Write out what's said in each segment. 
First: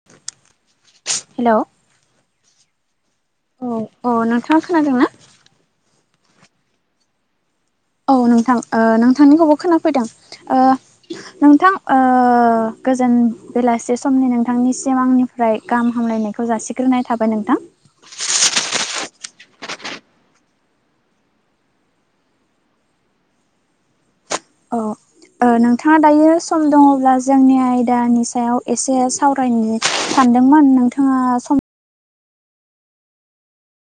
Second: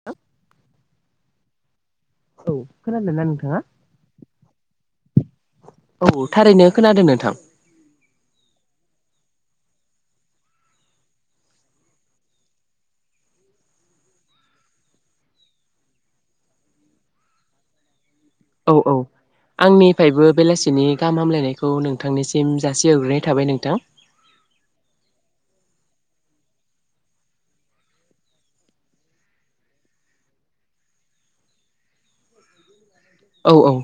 [unintelligible] Hello औ खोनादों ना नों औ औ नोंथाङा खोनादों ना औ थारैनो खोनादों नोंथां औ नोंथां ओ नोंथांनिखौबो खोनाफैदों ओ नोंथां ओ गोजोन बेलासे समनि नोंथांनिसिम आंनि फ्राय गाहाम हामलायनायखौ जासिग्रोनाय थाबाय नोंथां औ औ। आंनिफ्रायबो बेलासिनि गाहाम हामलायनायखौ नोंथांनिसिम जासिहरग्रोनाय थाबाय नोंथां। औ। नोंथाङा दायो सम दङब्ला जोंनि आयदानि सायाव एसे सावरायनो सानदोंमोन नोंथाङा सम औ औ।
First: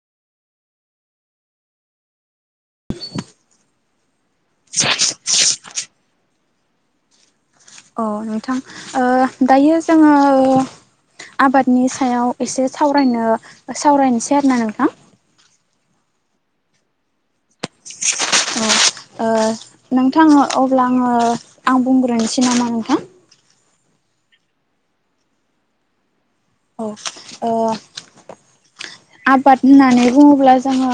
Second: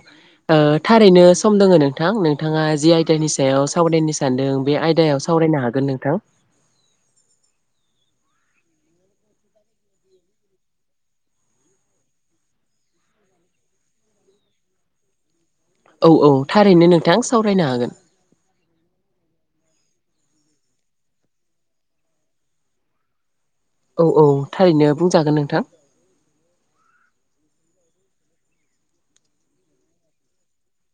थारैनो सम दोङो नोंथां नोंथाङा जि आयदानि सायाव सावरायनो सानदों बे आयदायाव सावरायनो हागोन नोंथां। औ नोंथां दायो जोङो आबादनि सायाव एसे सावरायनो सावरायनोसै आरो ना नोंथां। औ औ थारैनो नोंथां सावरायनो हागोन नोंथाङ अब्ला आङो आं बुंग्रोनोसै नामा नोंथां। औ औ थारैनो बुंजागोन नों औ। आबाद होननानै बुङोब्ला जोङो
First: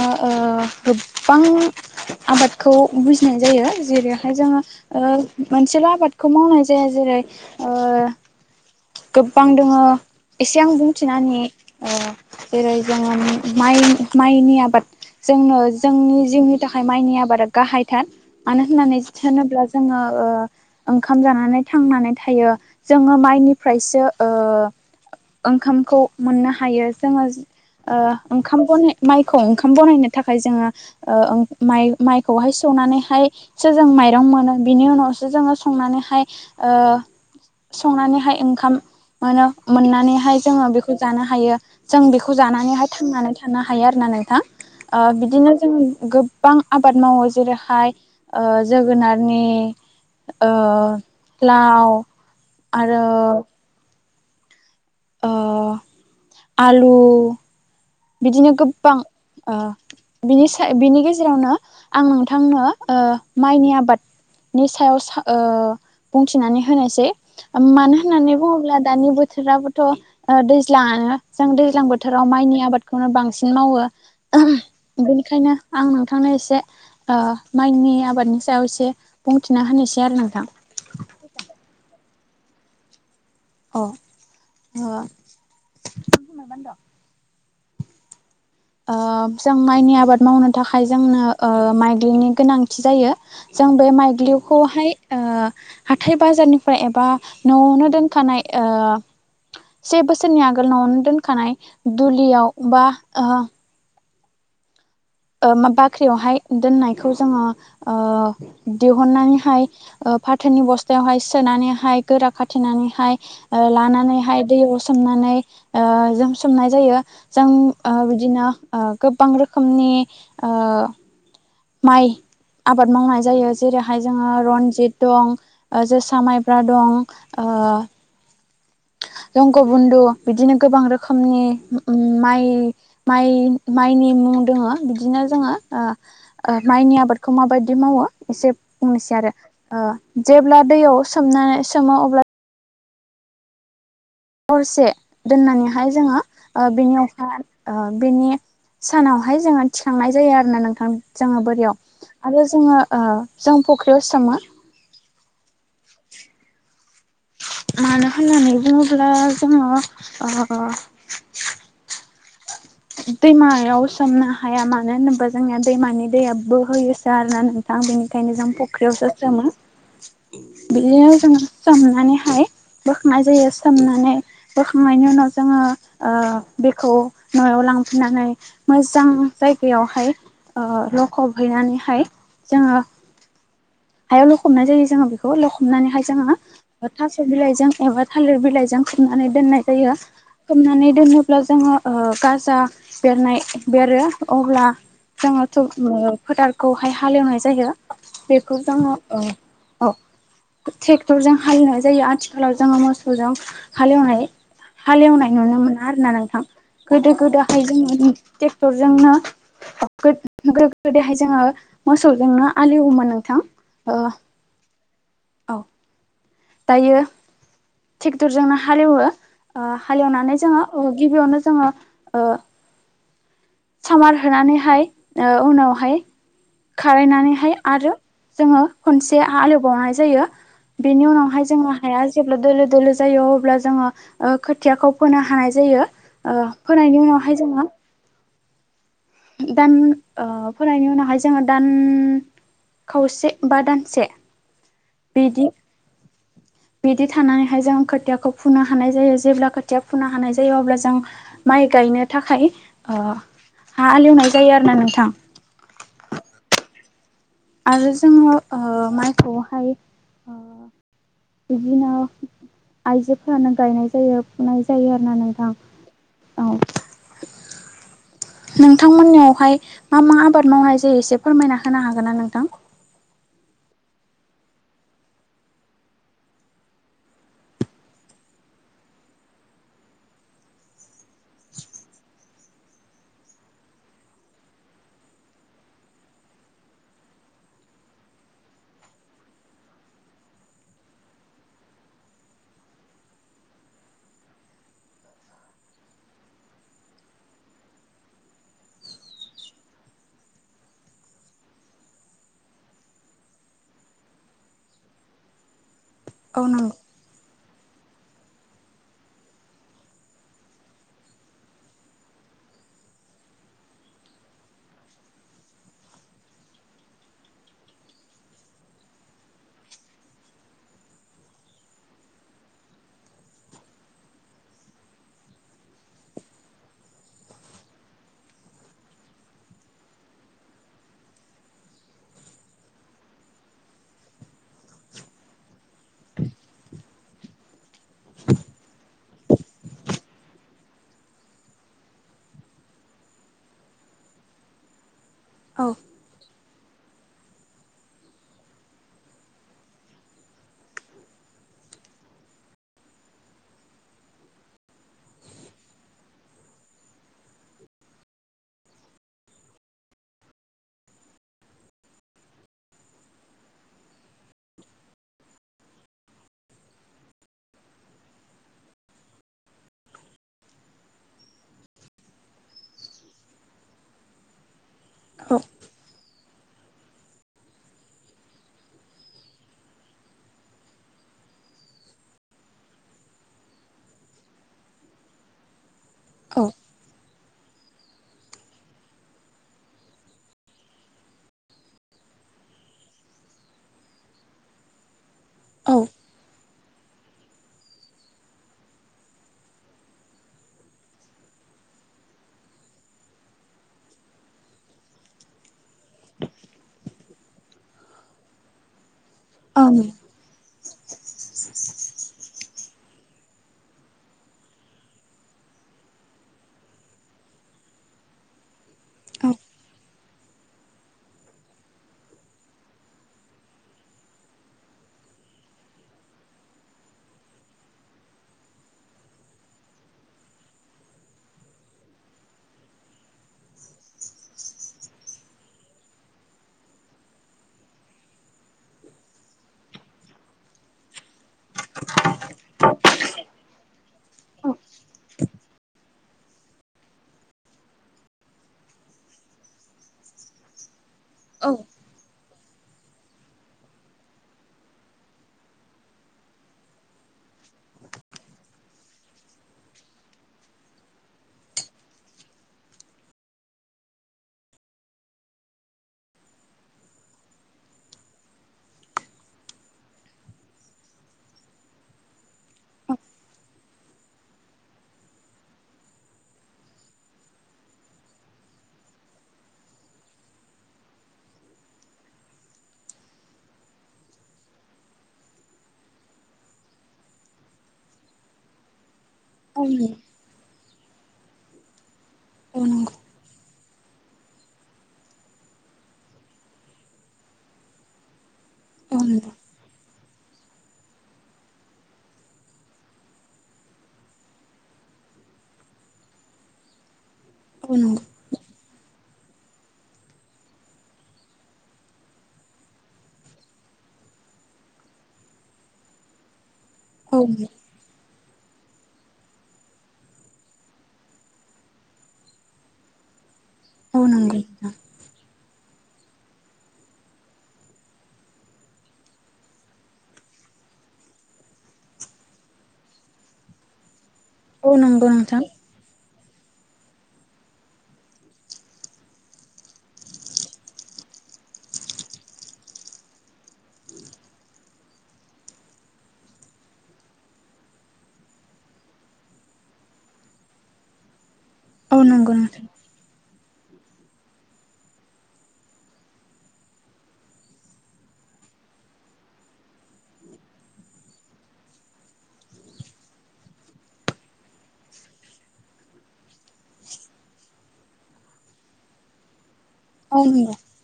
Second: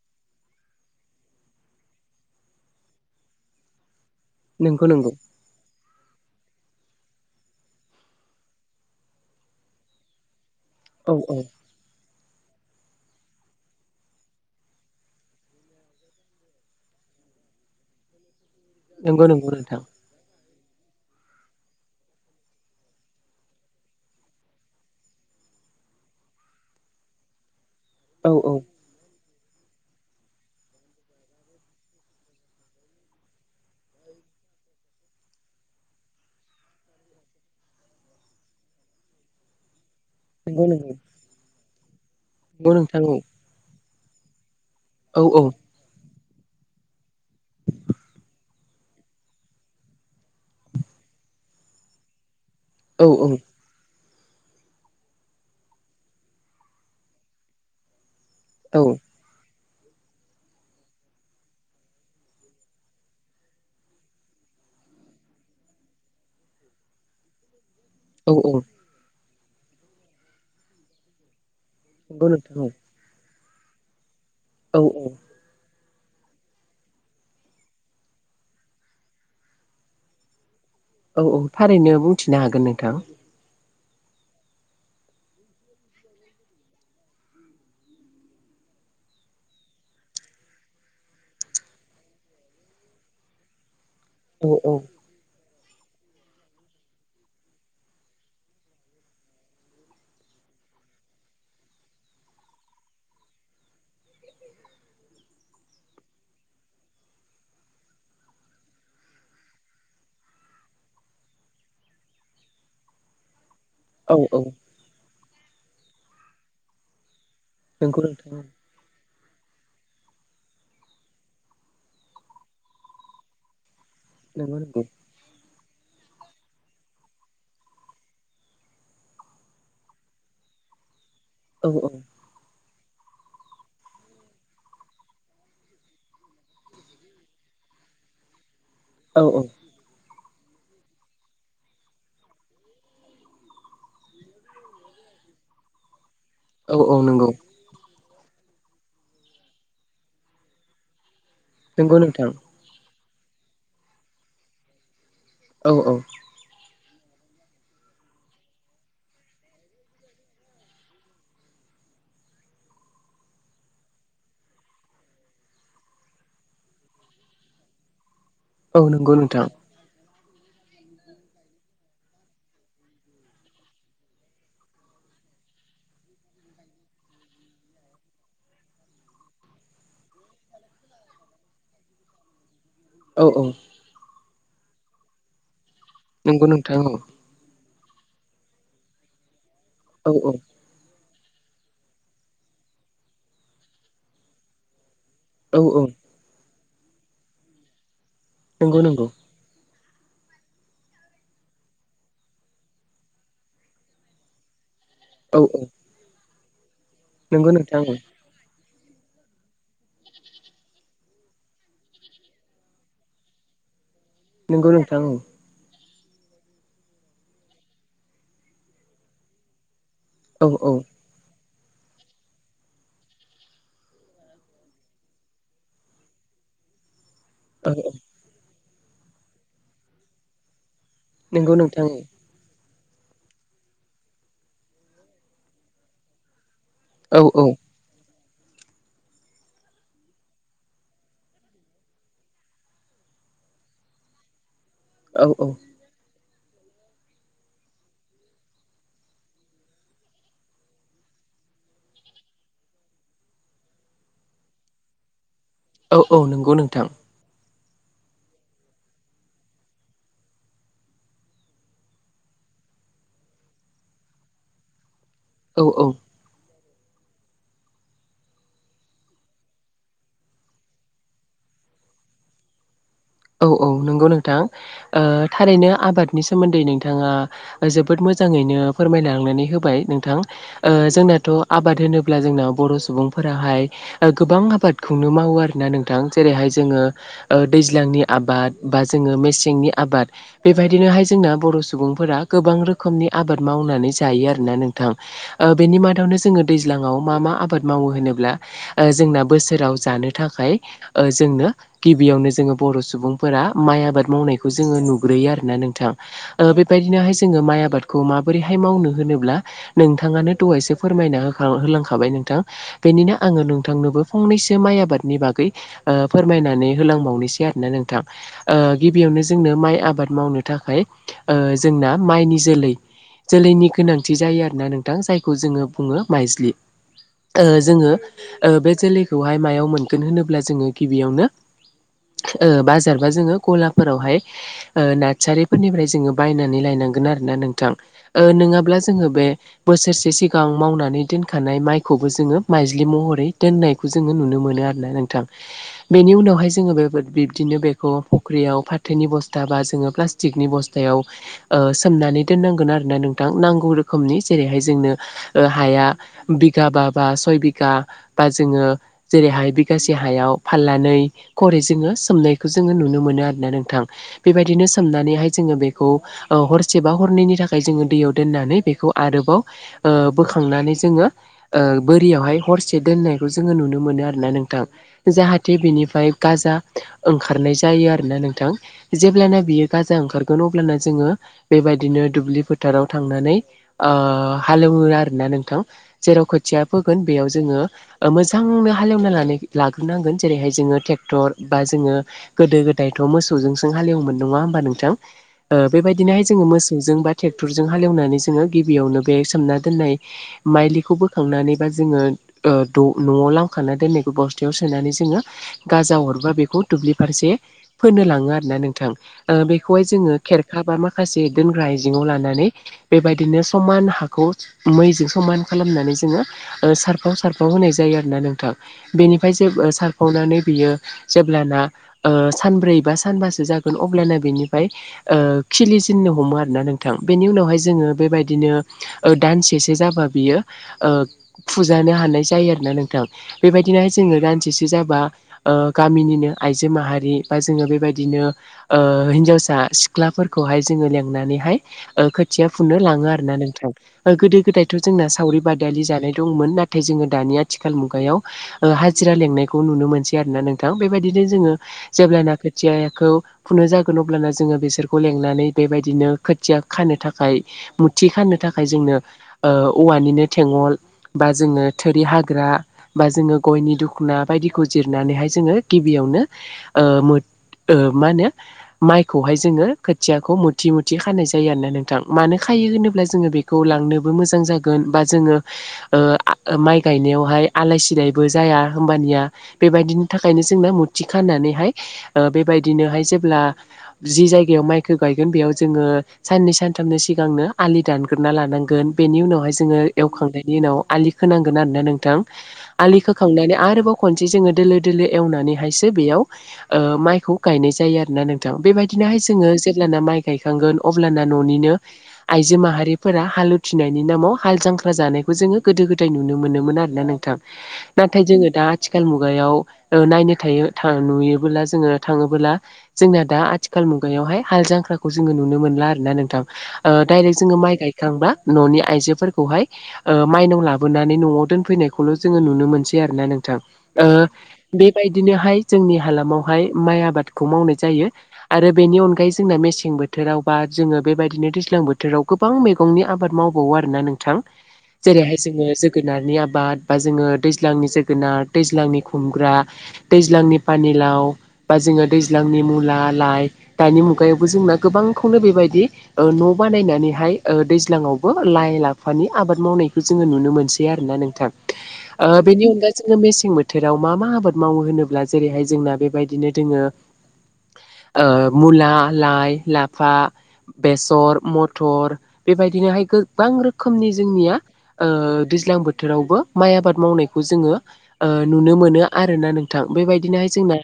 गोबां आबादखौ बुजिनाय जायो जेरै जोङो नंगौ नंगौ मोनसेल' आबादखौ मावनाय जाया जेरै गोबां दङो एसे आं औ औ बुंथिनानै होनि जेरै जोङो माइ माइनि आबाद जोंनो जोंनि जिउनि थाखाय माइनि आबादा गाहायथार मानो होननानै नंगौ नंगौ थानोब्ला नोंथां जोङो। ओंखाम जानानै थांनानै थायो जोङो माइनि फ्रायसो ओंखामखौ मोननो हायो जोङो। ओ औ औ ओंखाम ब माइखौ ओंखाम बनायनो थाखाय जोङो। ओ ओं माइ माइखौहाय सौनानैहाय सो जों माइरं मोनो बिनि उनावसो जोङो संनानैहाय ओ संनानैहाय ओंखाम मोनो मोननानैहाय नंगौ जोङो नंगौ बेखौ जानो हायो जों बेखौ नंगौ जानानैहाय नोंथां थांनानै था थानो हायो आरोना नोंथां ओ औ औ बिदिनो जों गोब गोबां आबाद मावो जेरैहाय जोगोनारनि ओ लाव आरो। औ ओ आलु बिदिनो औ गोबां ओ बिनि सा बिनि गेजेरावनो आं नोंथांनो ओ माइनि आबाद नि सायाव सा बुंथिनानै होनायसै मानोना औ होननानै औ बुङोब्ला दानि बोथोराबोथ' दैज्लाङानो जों दैज्लां नंगौ बोथोराव नोंथां माइनि आबाद खौनो बांसिन मावो औ औ औ बेनिखायनो आं नोंथांनो एसे ओ माइनि आबादनि सायाव एसे बुंथिना होनोसै आरो नोंथां औ-औ थारैनो बुंथिनो हागोन नोंथां। आ ओ ओ जों माइनि आबाद मावनो थाखाय ओ जोंनो माइग्लिनि गोनांथि जायो। जों बे औ औ माइग्लिउखौहाय ओ हाथाय बाजारनिफ्राय एबा न'आवनो दोनखानाय ओ से बोसोरनि आगोल न'आवनो दोनखानाय दुलियाव बा ओ ओ बाख्रियावहाय दोननायखौ जोङो दिहुननानैहाय फाथोननि बस्थायावहाय सोनानैहाय गोरा खाथेनानैहाय ओ औ औ लानानैहाय दैयाव सोमनानै ओ जों सोमनाय जायो। जों आ नंगौ नोंथां बिदिनो गोबां रोखोमनि ओ माइ आबाद मावनाय जायो जेरैहाय जोङो नंगौ नंगौ रनजित दं जोसा माइब्रा दं ओ जंग बन्दु बिदिनो गोबां रोखोमनि औ औ माइ माइ माइनि मुं दोङो बिदिनो जोङो ओ ओ माइनि आबादखौ माबायदि मावो एसे बुंनोसै औ आरो जेब्ला दैयाव सोमनानै सोमो अब्ला हरसे दोननानैहाय जोङो औ औ बेनि नंगौ अखा बेनि सानावहाय जोङो थिखांनाय जायो आरोना नोंथां जोङो बोर नंगौ रियाव नोंथां आरो जोङो जों फुख्रियाव सोमो औ औ [inaudible] मानो होननानै बुङोब्ला जोङो ओ दैमायाव सोमनो हाया मानो होनोबा जोंना दैमानि दैया बोहैयोसो आरोना आं बेनिखायनो जों औ फुख्रियावसो नंगौ सोमो नोंथां बिदियोनो जोंङो सोमनानैहाय बोखांनाय जायो सोमनानै बोखांनायनि उनाव जोङो बेखौ न'आव लांफैनानै मोजां जायगायावहाय ओ लखब हैनानैहाय जोङो औ औ हायाव लखबनाय जायो जोङो बेखौ लखबनानैहाय जोङो नंगौ नोंथां ओ थास स' बिलाइजों एबा थालिर बिलाइजों खोबनानै दोननाय जायो। औ खोबनानै दोनोब्ला जोंहा ओ गाजा बेरनाय बेरो अब्ला जोङो औ थु औ ओ फोथारखौहाय हालेवनाय जायो बेखौ नंगौ जोङो नंगौ ओ औ ट्रेक्टरजों हालेवनाय जायो आथिखालाव जोङो मोसौजों हालेवनाय हालेवनाय औ नुनो औ मोना आरोना नोंथां गोदो नंगौ गोदोहाय नोंथां औ जोङो ट्रेक्टरजोंनो गोदो गोदायहाय जोङो मोसौजोंनो आलि एवोमोनो नों थां ओ नंगौ नोंथां औ दायो ट्रेक्टरजोंनो हालेवो हालेवनानै औ औ जोङो गिबियावनो जोङो ओ सामार होनानैहाय ओ उनावहाय खारायनानैहाय औ औ आरो जोङो खनसे हाल एवबावनाय जायो। बेनि उनावहाय नंगौ जोंङो नोंथां हाया जेब्ला दोलो दोलो जायो अब्ला जोङो ओ खोथियाखौ फोनो हानाय जायो ओ फोनायनि औ उनावहाय औ जोङो दान ओ फरायनायनि उनावहाय जोङो दान खावसे बा दानसे औ बिदि बिदि थानानैहाय जों खोथियाखौ फुनो हानाय जायो जेब्ला खोथिया फुनो हानाय जायो अब्ला जों माइ गायनो थाखाय ओ हालेवनाय जायो आरो ना नोंथां। औ औ नंगौ नोंथां आरो जोङो ओ माइखौहाय ओ बिदिनो आयजोफोरानो गायनाय जायो फुनाय जायो आरो ना नों थां औ औ औ नोंथांमोननियावहाय मा मा आबाद मावनाय जायो एसे फोरमायना होनो हागोन ना नोंथां औ औ नंगौ नोंथां ओ थारैनो आबादनि सोमोन्दै नोंथाङा जोबोद मोजाङैनो फोरमायलांनानै होबाय नोंथां ओ जोंनाथ' आबाद होनोब्ला जोंनाव बर' सुबुंफोराहाय ओ गोबां आबादखौनो मावो आरोना नोंथां जेरैहाय जोङो ओ दैज्लांनि आबाद बा जोङो मेसेंनि आबाद बेबायदिनोहाय जोंना बर' सुबुंफोरा गोबां रोखोमनि आबाद मावनानै जायो आरोना नोंथां। ओ बेनि मादावनो जोङो दैज्लाङाव मा मा आबाद मावो होनोब्ला ओ जोंना बोसोराव जानो थाखाय ओ जोंनो गिबियावनो जोङो बर' सु सुबुंफोरा माइ आबाद मावनायखौ जोङो नुग्रोयो आरोना नोंथां औ बेबायदिनोहाय जोङो माइ आबाद खौ माबोरैहाय मावनो होनोब्ला नोंथाङानो दहायसो फोरमायना होखां होलांखाबाय नोंथां बेनिनो आङो नोंथांनोबो फंनैसो माइ आबादनि बागै ओ फोरमायनानै होलांबावनोसै आरोना नों थां ओ गिबियावनो जोंनो माइ आबाद मावनो थाखाय ओ जोंना माइनि जोलै जोलैनि गोनांथि जायो आरोना नोंथां जायखौ जोङो बुङो माइज्लि ओ जोङो बे जोलैखौहाय मायाव मोनगोन होनोब्ला जोङो गिबियावनो ओ बाजारबा जोङो गलाफोरावहाय ओ नार्सारिफोरनिफ्राय जोङो बायनानै लायनांगोन आरो ना नोंथां ओ नोङाब्ला जोङो बे बोसोरसे सिगां मावनानै दोनखानाय माइखौबो जोङो माइज्लि महरै दोननाय खौ जोङो नुनो मोनो आरोना नोंथां औ बेनि उनावहाय जोङो बेफोर बिबदिनो बे फ फख्रियाव फाथोनि बस्था बा जोङो प्लास्टिकनि बस्थायाव सोमनानै दोननांगोन आरोना नोंथां नांगौ रोखोमनि जेरैहाय जोंनो हाया बिगा बा बा सय बिगा बा जोङो जेरैहाय बिगासे हायाव फाल्लानै खरि जोङो सोमनाय खौ जोङो नुनो मोनो आरोना नोंथां बेबायदिनो सोमनानैहाय जोङो बेखौ हरसेबा हरनैनि थाखाय जोङो दैयाव दोननानै बेखौ आरोबाव ओ बोखांनानै जोङो ओ बोरियावहाय हरसे दोननायखौ जोङो नुनो मोनो आरो ना नोंथां जाहाथे बिनिफ्राय गाजा ओंखारनाय जायो आरोना नोंथां जेब्लाना बियो गाजा ओंखारगोन अब्लाना जोङो बेबायदिनो दुब्लि फोथाराव थांनानै ओ हालेवो आरोना नोंथां जेराव औ खोथिया फोगोन बेयाव जोङो मोजांनो हालेवना लाग्रोनांगोन जेरैहाय जोङो ट्रेक्टर बा जोङो गोदो गोदायथ मोसौजोंसों हालेवोन नङा होमबा नोंथां औ बेबायदिनोहाय जोङो मोसौजों बा ट्रेक्टरजों हालेवनानै जोङो गिबियावनो बे सोमना दोननाय माइलिखौ बोखांनानैबा जोङो ओ द न'आव लांखाना दोननायखौ बस्थायाव सोनानै जोङो गाजा हरबा बेखौ दुब्लि फारसे फोनो लाङो आरोना नोंथां ओ औ बेखौहाय जोङो खेरखा बा माखासे दोनग्रा आइजेङाव लानानै बेबायदिनो समान हाखौ मैजों समान खालामनानै जोङो सारफाव सारफाव होनाय जायो आरोना नोंथां बेनिफ्राय जे सारफावनानै बियो जेब्लाना ओ सानब्रै बा सानबासो जागोन अब्लाना बेनिफ्राय ओ खिलिजन्नो हमो आरोना नोंथां बेनि उनावहाय जोङो बेबायदिनो ओ दानसेसो जाबा बियो ओ फुजानो हानाय जायो आरोना नोंथां बेबायदिनोहाय जोङो दानसेसो जाबा ओ गामिनिनो आइजो माहारि बा जोङो बेबायदिनो हिन्जावसा सिख्लाफोरखौहाय जोङो लेंनानैहाय खोथिया फुनो लाङो आरोना नोंथां गोदो गोदायथ जोंना सावरि बादालि जानाय दंमोन नाथाय जोङो दानि आथिखाल मुगायाव ओ हाजिरा लेंनायखौ नुनो मोनसै आरोना नोंथां बेबायदिनो जोङो जेब्लाना खोथियाखौ फुनो जागोन अब्लाना जोङो बिसोरखौ लेंनानै बेबायदिनो खोथिया खानो थाखाय मुथि खाननो थाखाय जोंनो ओ औवानिनो थेगल बा जोङो थोरि हाग्रा बा जोङो गयनि दखना बायदिखौ जिरनानैहाय जोङो गिबियावनो ओ मुथ माहोनो माइखौहाय जोङो खोथियाखौ मुथि मुथि खानाय जायो आरोना नोंथां। मानोखायो होनोब्ला जोङो बेखौ लांनोबो मोजां जागोन बा जोङो माइ गायनायावहाय आलाय सिलायबो जाया होमबानिया बेबायदिनि थाखाय ओंखायनो जोंना मुरथि खानानैहाय बेबायदिनोहाय जेब्ला जि जायगायाव माइखौ गायगोन बेयाव जोङो साननै सानथामनि सिगांनो आलि दानग्रो ना लानांगोन। बेनि उनाव औ जोङो नंगौ एखांनायनि उनाव आलि खोनांगोन आरो ना नोंथां औ आलि नंगौ खोखांनानै आरोबाव खनसे जोङो दोलो दोलो एवनानैहायसो बेयाव माइखौ गायनाय जायो आरो ना नोंथां औ बेबायदिनोहाय नंगौ जोङो जेलाना माइ गायखांगोन अब्लाना न'निनो आइजो माहारिफोरा हालुथिनायनि नामाव हाल जांख्रा जानायखौ जोङो गोदो गोदाय नुनो मोनोमोन आरो। ना नोंथां औ नंगौ नाथाय जोङो दा आथिखाल मुगायाव नायनो थायो नुयोबोला जोङो थाङोबोला जोंना दा आथिखाल मुगायावहाय हाल जांख्राखौ जोङो नुनो मोनला आरो ना नोंथां। औ दडाइरेक्ट नंगौ जोङो माइ गायखांब्ला न'नि आइजोफोरखौहाय माइनाव लाबोनानै न'आव दोनफैनायखौल' जोङो नुनो मोनसै आरो ना नोंथां। औ नंगौ ओ नोंथां बेबायदिनोहाय जोंनि हालामावहाय माइ आबादखौ मावनाय जायो। आरो बेनि अनगायै जोंना मेसें बोथोराव बा जोङो बेबायदिनो दैज्लां बोथोराव गो गोबां मैगंनि आबाद मावबावो आरोना नोंथां औ नंगौ नोंथां जेरैहाय जोङो जोगोनारनि आबाद बा जोङो दैज्लांनि जोगोनार दैज्लांनि खुमग्रा दैज्लांनि पानिलाव बा जोङो दैज्लांनि मुला लाइ दानि मुगायावबो जोंना गोबांखौनो बेबायदि न' बानायनानैहाय दैज्लाङावबो लाइ लाफानि आबाद मावनायखौ जोङो नुनो मोनसै। बिदि आरो ना नोंथां औ नंगौ ओ बेनि नोंथां अनगायै जों मेसें बोथोराव मा मा आबाद मावो होनोब्ला जेरैहाय जोंना बेबायदिनो दोङो मुला लाइ लाफा बेसर मथर बेबायदिनोहाय गोबां रोखोमनि जोंनिया दैज्लां बोथोरावबो माइ आबाद मावनायखौ जोङो नुनो मोनो। आरो ना नोंथां औ बेबायदिनोहाय नंगौ जोंना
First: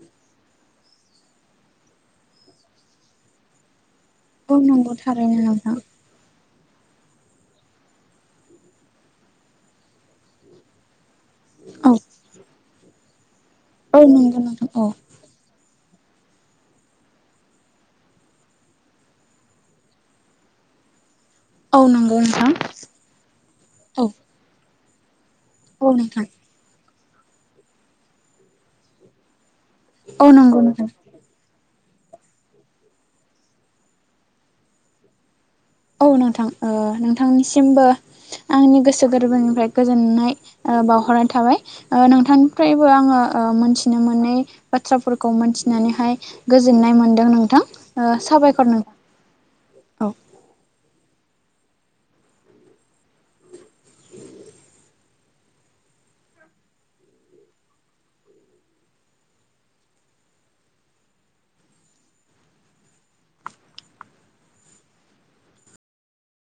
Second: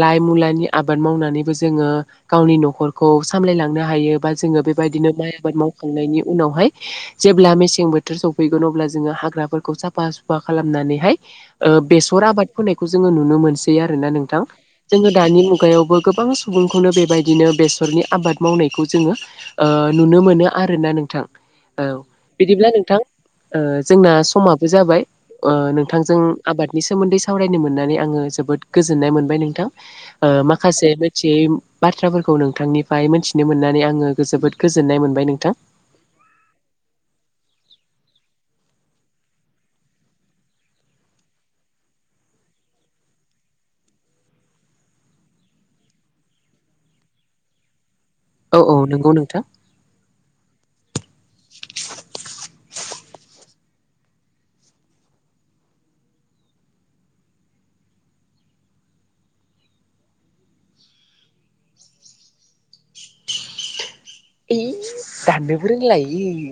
लाइ मुलानि आबाद मावनानैबो जोङो गावनि न'खरखौ सामलायलांनो हायो। बा औ जोङो नंगौ बेबायदिनो माइ थारैनो आबाद नोंथां मावखांनायनि उनावहाय जेब्ला मेसें बोथोर सफैगोन अब्ला जोङो हाग्राफोरखौ साफा सुफा खालामनानैहाय औ बेसर आबाद फोनायखौ जोङो नुनो मोनसै औ आरोना नंगौ नोंथां औ जोङो दानि मुगायावबो गोबां सुबुंखौनो बेबायदिनो बेसरनि आबाद मावनायखौ जोङो नुनो मोनो आरो ना नोंथां औ नंगौ नोंथां बिदिब्ला नोंथां ओ औ जोंना समाबो जाबाय ओ औ नोंथांजों नोंथां आबादनि सोमोन्दै सावरायनो मोननानै आङो जोबोद गोजोन्नाय मोनबाय नोंथां औ नंगौ नोंथां माखासे मिथियै बाथ्राफोरखौ नोंथांनिफ्राय मोनथिनो मोननानै आङो जोबोद गोजोननाय मोनबाय नोंथां। औ नोंथां नोंथांनिसिमबो आंनि गोसो गोरबोनिफ्राय गोजोननाय बावहरनाय थाबाय नोंथांनिफ्रायबो आङो मोनथिनो मोनै बाथ्राफोरखौ मोनथिनानैहाय गोजोननाय मोन्दों नोंथां साबायखर नों नोंगौ नोंथां औ दाननोबो रोंला इयो।